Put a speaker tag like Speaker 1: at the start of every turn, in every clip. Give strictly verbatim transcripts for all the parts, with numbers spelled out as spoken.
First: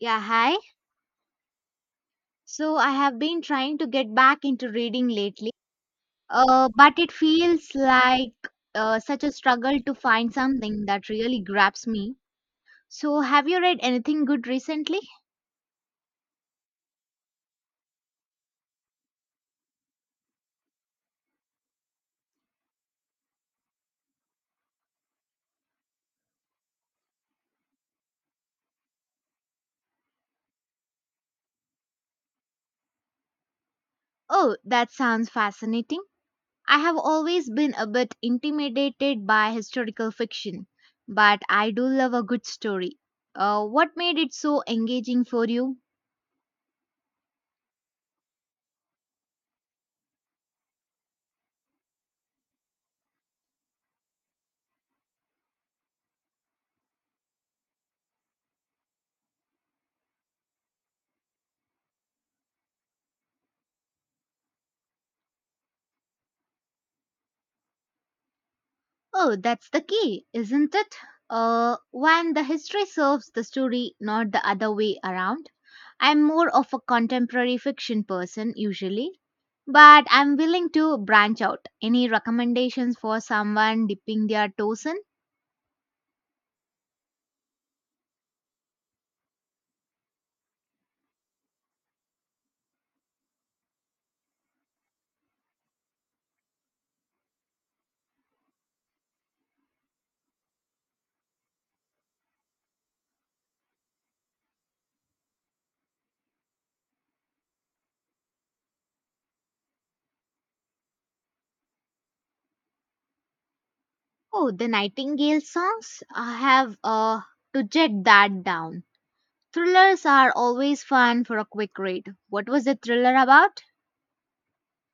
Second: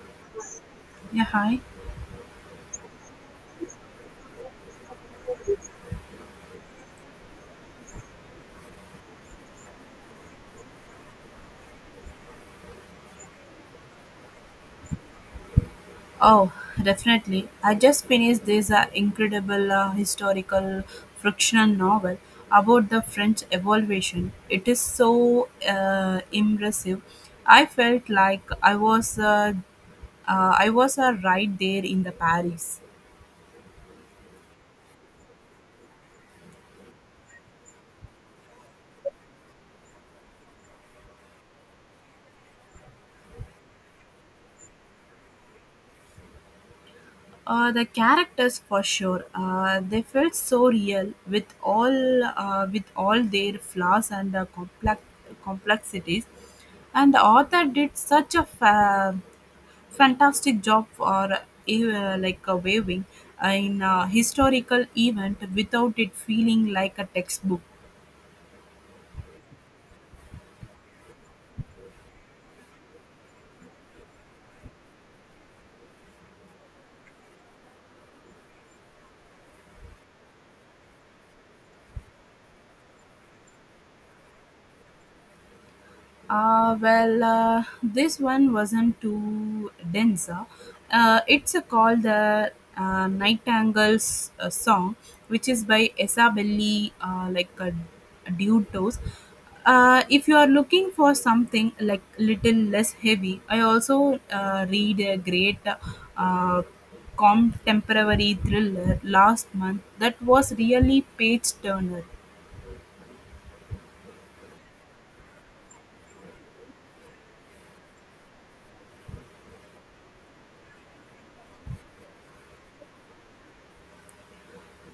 Speaker 1: Yeah, hi.
Speaker 2: Yeah, hi.
Speaker 1: So I have been trying to get back into reading lately, uh, but it feels like uh, such a struggle to find something that really grabs me. So, have you read anything good recently?
Speaker 2: Oh, definitely. I just finished this uh, incredible uh, historical fictional novel about the French evolution. It is so uh, impressive. I felt like I was uh, uh, I was uh, right there in the Paris.
Speaker 1: Oh, that sounds fascinating. I have always been a bit intimidated by historical fiction, but I do love a good story. Uh, what made it so engaging for you?
Speaker 2: Uh, the characters for sure. Uh, they felt so real with all uh, with all their flaws and uh, complex complexities. And the author did such a fa- fantastic job for uh, like a waving in a historical event without it feeling like a textbook.
Speaker 1: Oh, that's the key, isn't it? Uh, when the history serves the story, not the other way around. I'm more of a contemporary fiction person usually, but I'm willing to branch out. Any recommendations for someone dipping their toes in?
Speaker 2: Uh, well, uh, this one wasn't too dense. Uh, Uh, it's uh, called the uh, Nightingale's uh, Song, which is by Esa Belli, uh, like a, a dude toast. Uh, if you are looking for something like little less heavy, I also uh, read a great uh, contemporary thriller last month that was really page turner.
Speaker 1: Oh, the Nightingale songs? I have uh, to jet that down. Thrillers are always fun for a quick read. What was the thriller about?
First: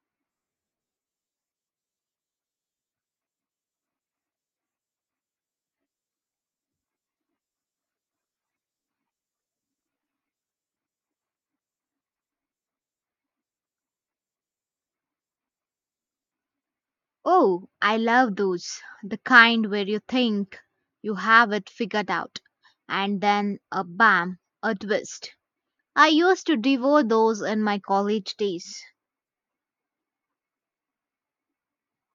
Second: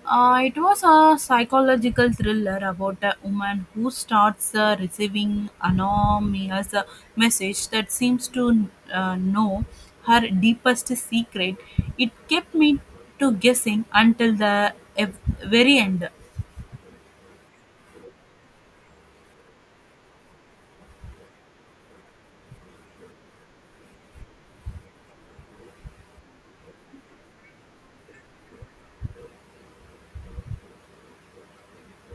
Speaker 2: Uh, it was a psychological thriller about a woman who starts uh, receiving anonymous uh, message that seems to uh, know her deepest secret. It kept me to guessing until the ev- very end.
Speaker 1: Oh, I love those. The kind where you think you have it figured out and then a bam, a twist. I used to devour those in my college days.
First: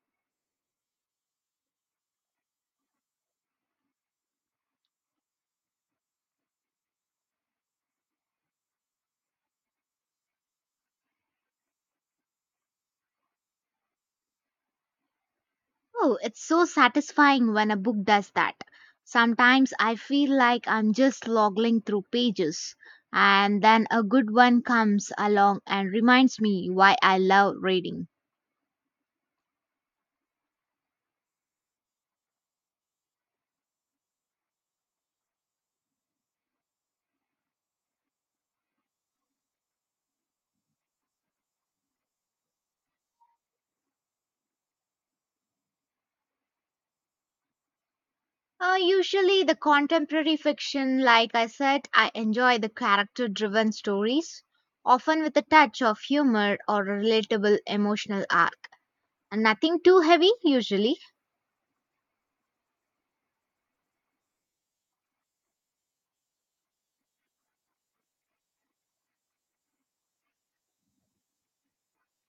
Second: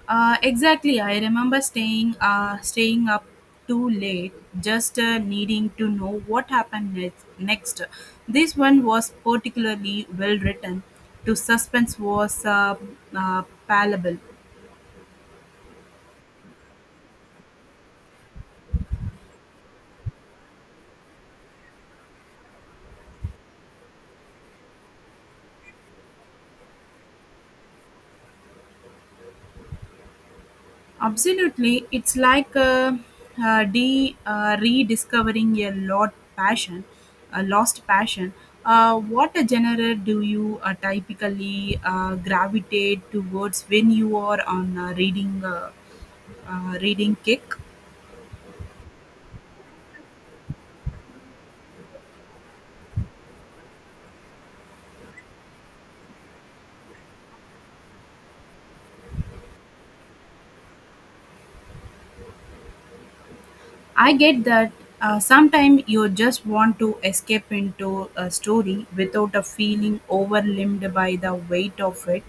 Speaker 2: Uh, exactly. I remember staying uh, staying up too late, just uh, needing to know what happened next. Next, this one was particularly well written. To suspense was uh, uh, palpable.
Speaker 1: Oh, it's so satisfying when a book does that. Sometimes I feel like I'm just lolling through pages, and then a good one comes along and reminds me why I love reading.
Speaker 2: Absolutely, it's like uh, uh, de uh, rediscovering a lot passion, a lost passion. Uh, what a genre do you uh, typically uh, gravitate towards when you are on uh, reading? Uh, uh, reading kick.
Speaker 1: Uh, usually, the contemporary fiction, like I said, I enjoy the character driven stories, often with a touch of humor or a relatable emotional arc. And nothing too heavy, usually.
Speaker 2: I get that uh, sometimes you just want to escape into a story without a feeling overwhelmed by the weight of it,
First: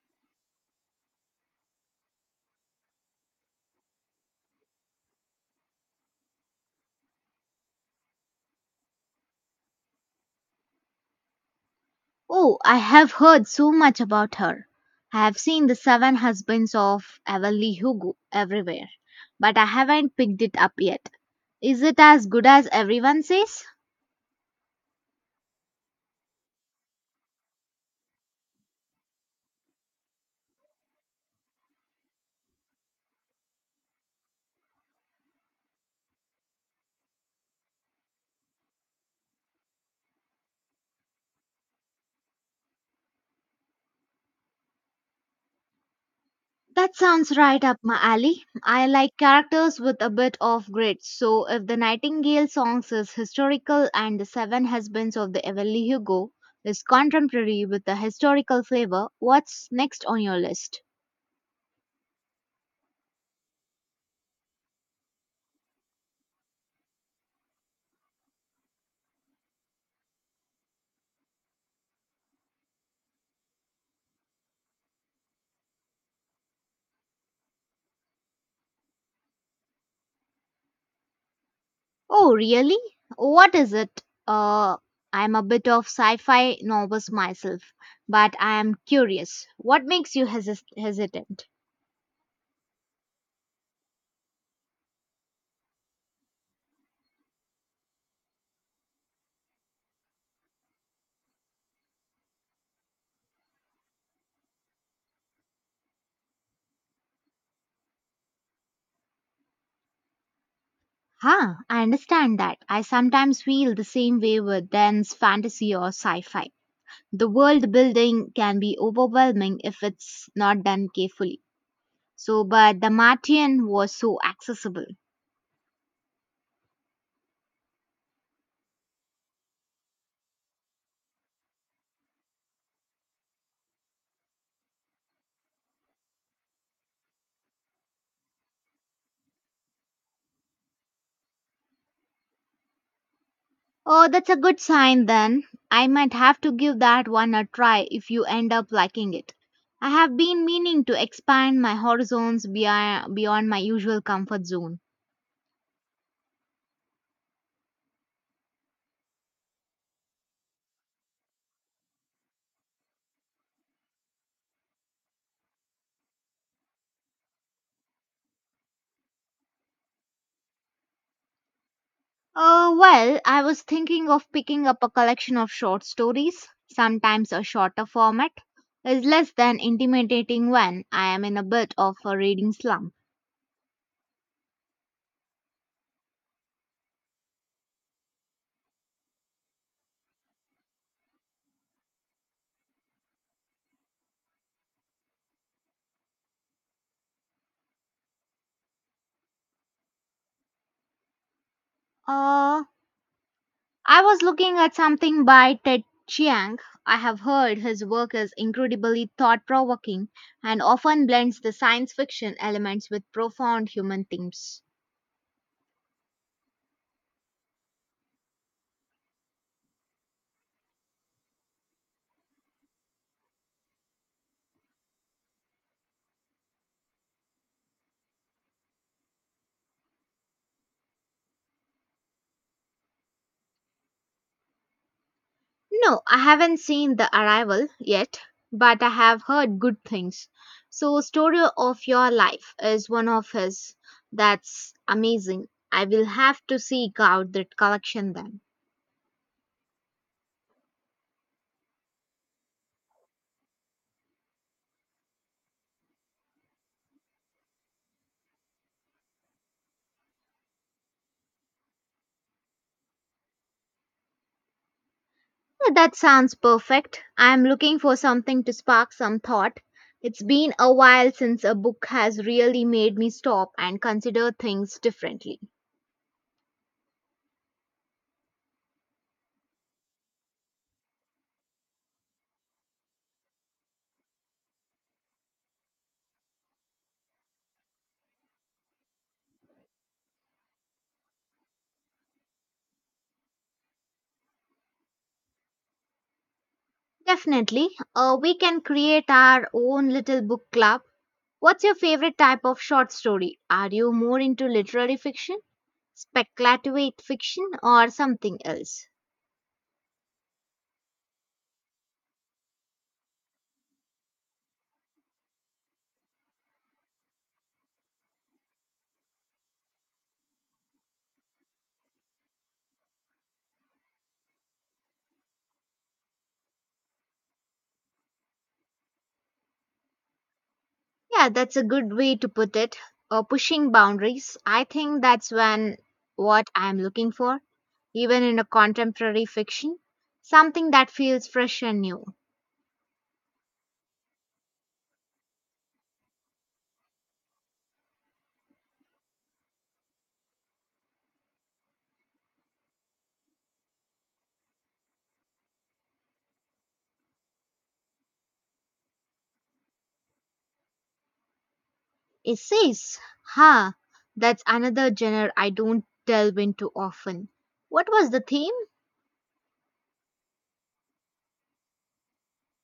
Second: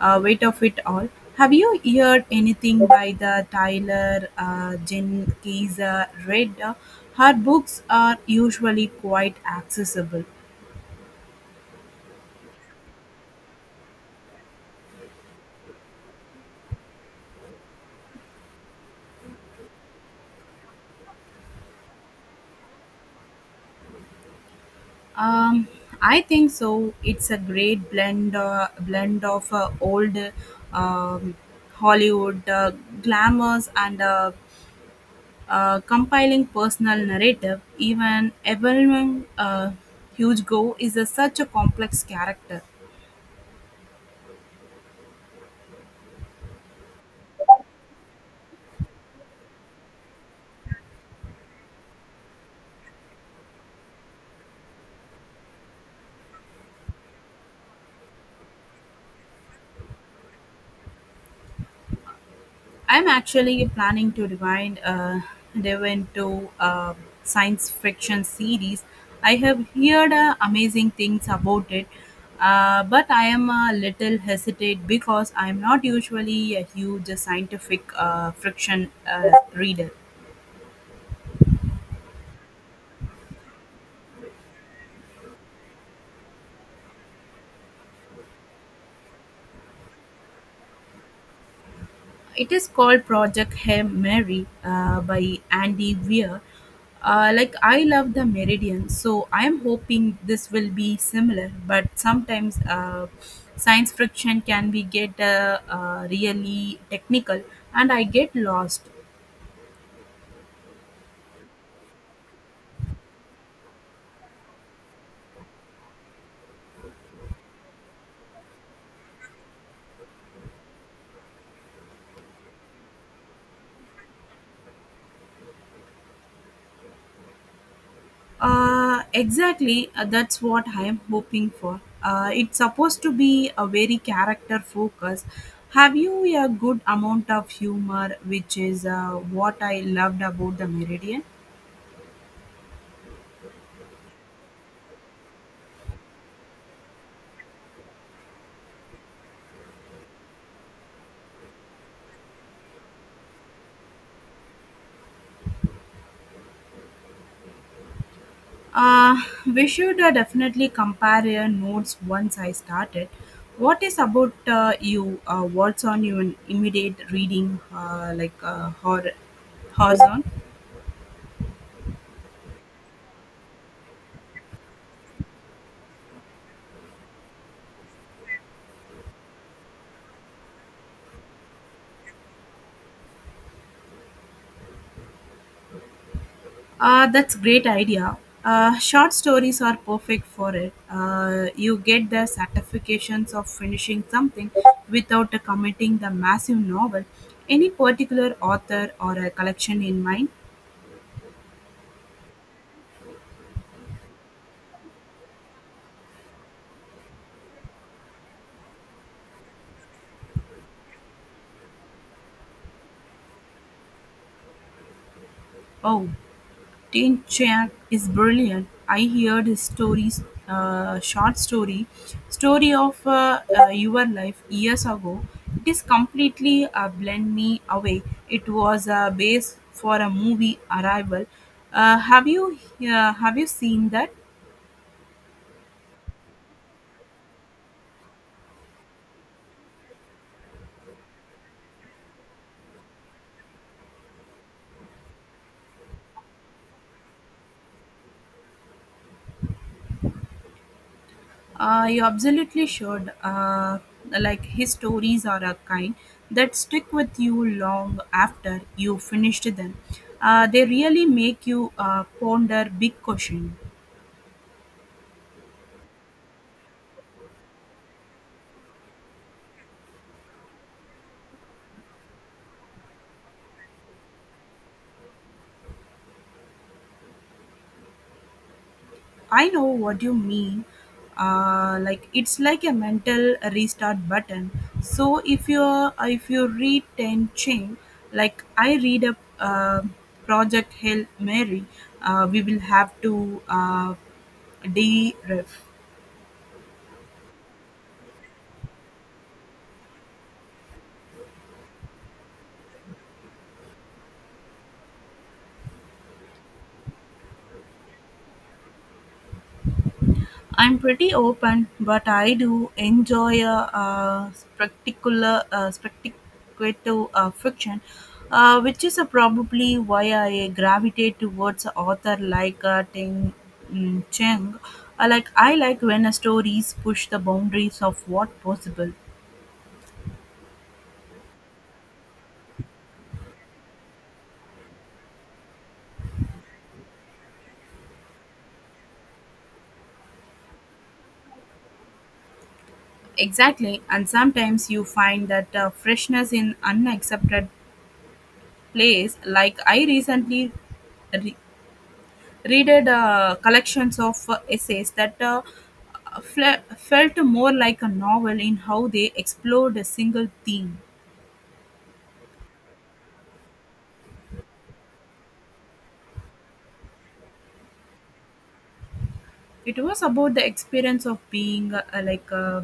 Speaker 2: uh, weight of it all. Have you heard anything by the Tyler uh, Jenkins uh, read? Uh, Her books are usually quite accessible.
Speaker 1: Oh, I have heard so much about her. I have seen the seven husbands of Evelyn Hugo everywhere, but I haven't picked it up yet. Is it as good as everyone says?
Speaker 2: Um, I think so. It's a great blend uh, blend of uh, old um, Hollywood uh, glamours and uh, uh, compiling personal narrative. Even Evelyn uh, Hugo is a, such a complex character.
Speaker 1: That sounds right up my alley. I like characters with a bit of grit, so if the Nightingale songs is historical and the Seven Husbands of the Evelyn Hugo is contemporary with a historical flavor, what's next on your list?
Speaker 2: I'm actually planning to rewind uh, Devon to a science fiction series. I have heard uh, amazing things about it, uh, but I am a little hesitant because I'm not usually a huge scientific uh, fiction uh, reader.
Speaker 1: Oh, really? What is it? Uh, I'm a bit of sci-fi novice myself, but I am curious. What makes you hesis hesitant?
Speaker 2: It is called Project Hail Mary uh, by Andy Weir. Uh, like I love the Meridian, so I am hoping this will be similar. But sometimes uh, science fiction can be get uh, uh, really technical, and I get lost.
Speaker 1: Huh, I understand that. I sometimes feel the same way with dense fantasy or sci-fi. The world building can be overwhelming if it's not done carefully. So, but the Martian was so accessible.
Speaker 2: Uh, exactly, uh, that's what I am hoping for. Uh, it's supposed to be a very character focus. Have you a good amount of humor, which is uh, what I loved about the Meridian?
Speaker 1: Oh, that's a good sign then. I might have to give that one a try if you end up liking it. I have been meaning to expand my horizons beyond, beyond my usual comfort zone.
Speaker 2: Uh, we should uh, definitely compare uh, notes once I started. What is about uh, you? Uh, what's on your immediate reading, uh, like uh, hor- horizon?
Speaker 1: Uh, well, I was thinking of picking up a collection of short stories. Sometimes a shorter format is less than intimidating when I am in a bit of a reading slump.
Speaker 2: Uh, that's great idea. Uh, short stories are perfect for it. Uh, you get the satisfactions of finishing something without uh, committing the massive novel. Any particular author or a collection in mind?
Speaker 1: Uh, I was looking at something by Ted Chiang. I have heard his work is incredibly thought provoking and often blends the science fiction elements with profound human themes.
Speaker 2: Oh. Tain Chiang is brilliant. I heard his stories, uh, short story, story of uh, uh, your life years ago. It is completely uh, blend me away. It was a base for a movie arrival. Uh, have you uh, have you seen that?
Speaker 1: No, I haven't seen The Arrival yet, but I have heard good things. So, Story of Your Life is one of his. That's amazing. I will have to seek out that collection then.
Speaker 2: Uh, you absolutely should. Uh, like his stories are a kind that stick with you long after you finished them. Uh, they really make you uh, ponder big questions.
Speaker 1: Oh, that sounds perfect. I'm looking for something to spark some thought. It's been a while since a book has really made me stop and consider things differently.
Speaker 2: I know what you mean. Uh, like it's like a mental restart button. So if you uh, if you read ten chain, like I read a uh, Project Hail Mary, uh, we will have to uh, deref.
Speaker 1: Definitely, uh, we can create our own little book club. What's your favorite type of short story? Are you more into literary fiction, speculative fiction, or something else?
Speaker 2: I'm pretty open, but I do enjoy a uh spectacular, uh, spectacular uh, fiction, uh, which is uh, probably why I gravitate towards a author like uh, Ting mm, Cheng. I like I like when a stories push the boundaries of what possible.
Speaker 1: Yeah, that's a good way to put it. Uh, pushing boundaries. I think that's when what I'm looking for, even in a contemporary fiction, something that feels fresh and new.
Speaker 2: Exactly, and sometimes you find that uh, freshness in unaccepted place. Like I recently re- readed uh, collections of uh, essays that uh, fle- felt more like a novel in how they explored a single theme.
Speaker 1: Essays, huh? That's another genre I don't delve into often. What was the theme?
Speaker 2: It was about the experience of being uh, like uh,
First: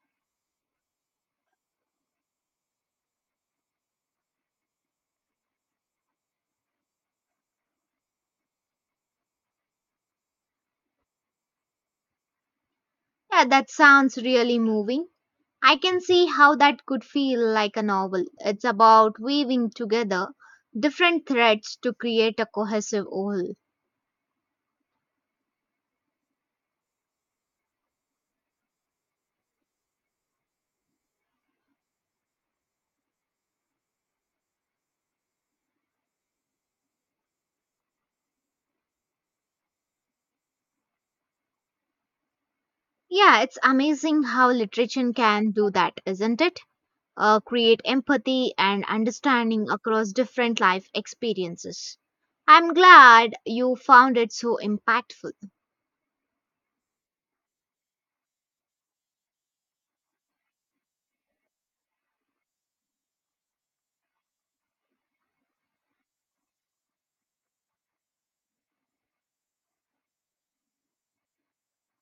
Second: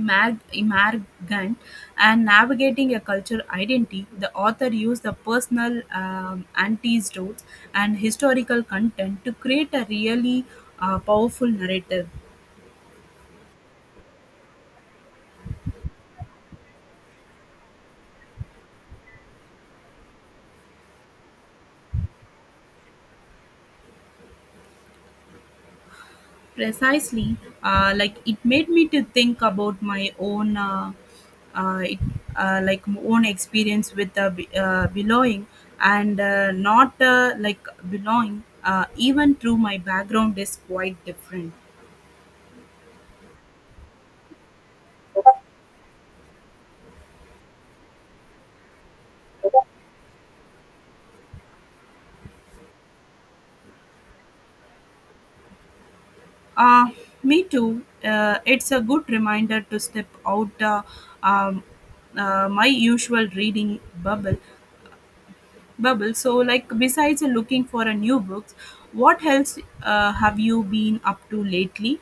Speaker 2: imag- immigrant and navigating a cultural identity. The author used the personal um, antidotes and historical content to create a really uh, powerful narrative.
Speaker 1: Yeah, that sounds really moving. I can see how that could feel like a novel. It's about weaving together different threads to create a cohesive whole.
Speaker 2: Precisely, uh, like it made me to think about my own uh, uh, it, uh, like my own experience with uh, be- uh, belonging and uh, not uh, like belonging uh, even through my background is quite different.
Speaker 1: Yeah, it's amazing how literature can do that, isn't it? Uh, create empathy and understanding across different life experiences. I'm glad you found it so impactful.
Speaker 2: Uh, me too uh, It's a good reminder to step out uh, um, uh, my usual reading bubble bubble So, like, besides looking for a new books, what else uh, have you been up to lately?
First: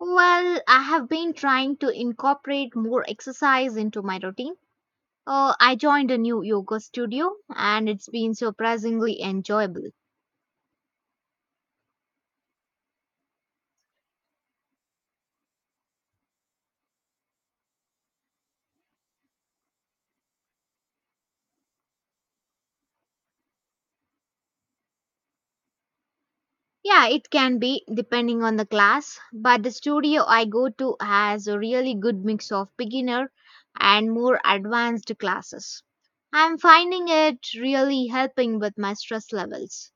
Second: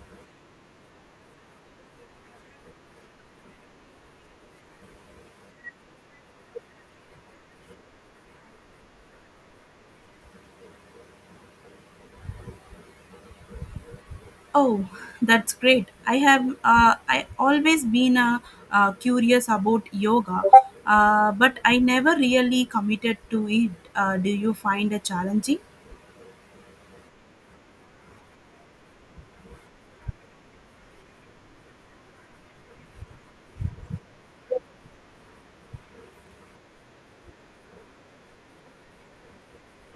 Speaker 1: Well, I have been trying to incorporate more exercise into my routine. Uh, I joined a new yoga studio and it's been surprisingly enjoyable.
Speaker 2: Oh, that's great. I have uh, I always been uh, uh, curious about yoga, uh, but I never really committed to it. Uh, do you find it challenging?
Speaker 1: Yeah, it can be depending on the class, but the studio I go to has a really good mix of beginner and more advanced classes. I'm finding it really helping with my stress levels.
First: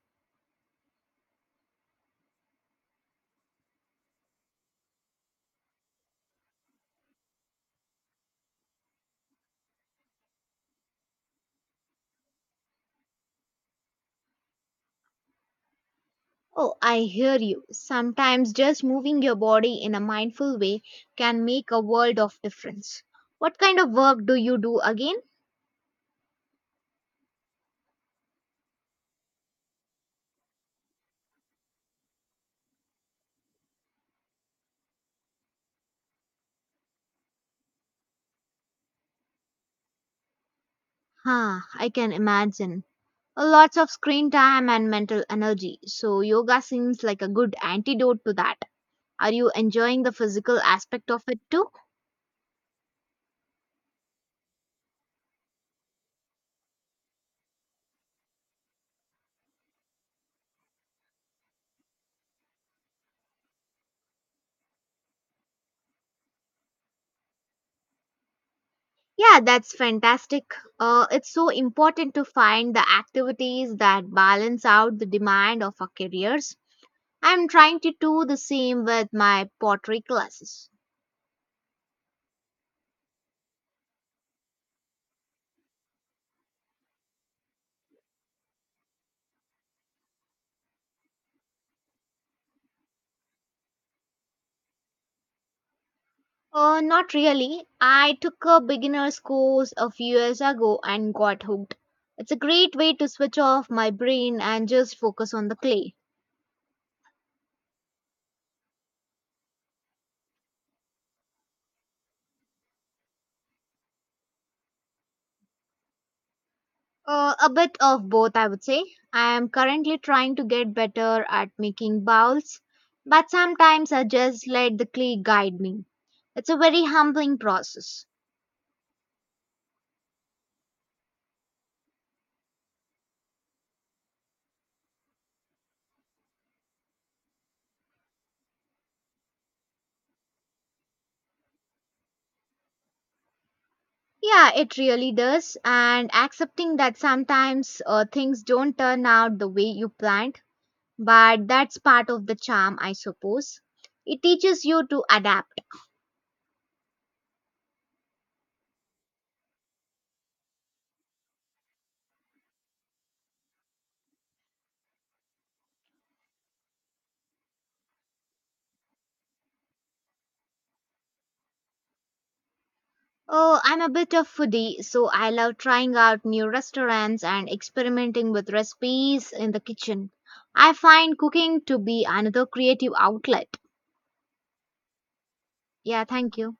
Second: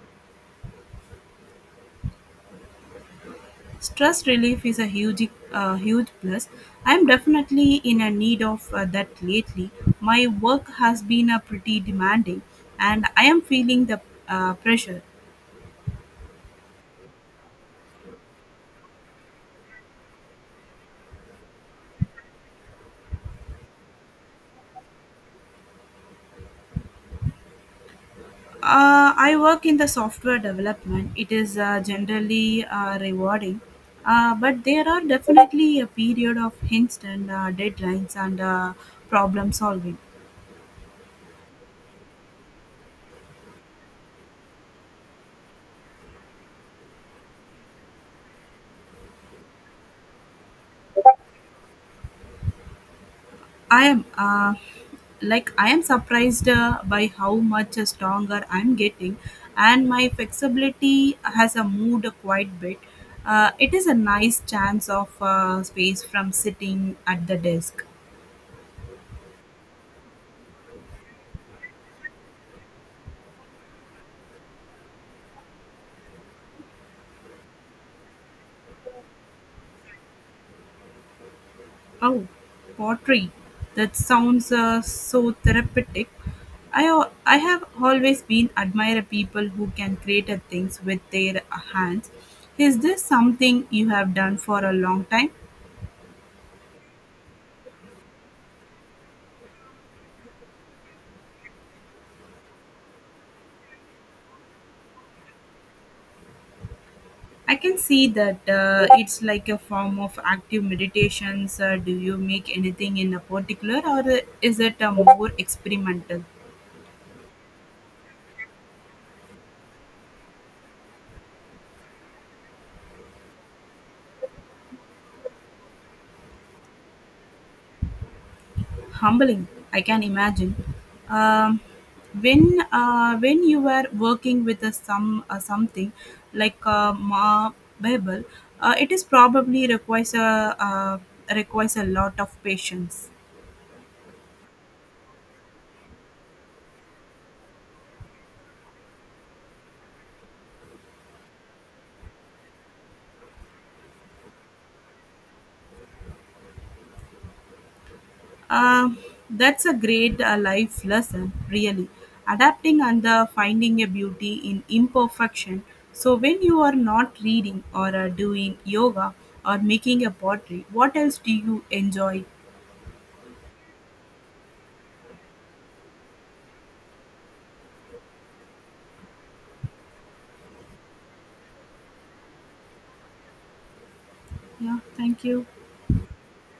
Speaker 2: Stress relief is a huge uh, huge plus. I'm definitely in a need of uh, that lately. My work has been uh, pretty demanding, and I am feeling the uh, pressure.
Speaker 1: Oh, I hear you. Sometimes just moving your body in a mindful way can make a world of difference. What kind of work do you do again?
Speaker 2: Uh, I work in the software development. It is uh, generally uh, rewarding, uh, but there are definitely a period of instant uh, deadlines and uh, problem solving.
Speaker 1: Huh, I can imagine. Uh, Lots of screen time and mental energy, so yoga seems like a good antidote to that. Are you enjoying the physical aspect of it too?
Speaker 2: I am uh, Like I am surprised uh, by how much stronger I'm getting, and my flexibility has uh, moved quite bit. Uh, it is a nice chance of uh, space from sitting at the desk.
Speaker 1: Yeah, that's fantastic. Uh, it's so important to find the activities that balance out the demand of our careers. I'm trying to do the same with my pottery classes.
Speaker 2: Oh, pottery. That sounds uh, so therapeutic. I, al- I have always been admire people who can create uh, things with their hands. Is this something you have done for a long time?
Speaker 1: Uh, not really. I took a beginner's course a few years ago and got hooked. It's a great way to switch off my brain and just focus on the clay.
Speaker 2: I can see that uh, it's like a form of active meditations. Uh, do you make anything in a particular or uh, is it a more experimental?
Speaker 1: Uh, a bit of both, I would say. I am currently trying to get better at making bowls, but sometimes I just let the clay guide me. It's a very humbling process.
Speaker 2: Humbling, I can imagine. Um, when uh, when you were working with a some uh, something like a Ma Bible, uh, it is probably requires a uh, requires a lot of patience.
Speaker 1: Yeah, it really does. And accepting that sometimes uh, things don't turn out the way you planned, but that's part of the charm, I suppose. It teaches you to adapt.
Speaker 2: Um, that's a great uh, life lesson, really. Adapting and uh, finding a beauty in imperfection. So, when you are not reading or uh, doing yoga or making a pottery, what else do you enjoy?
Speaker 1: Oh, I'm a bit of foodie, so I love trying out new restaurants and experimenting with recipes in the kitchen. I find cooking to be another creative outlet.
Speaker 2: Yeah, thank you.
Speaker 1: Yeah, thank you.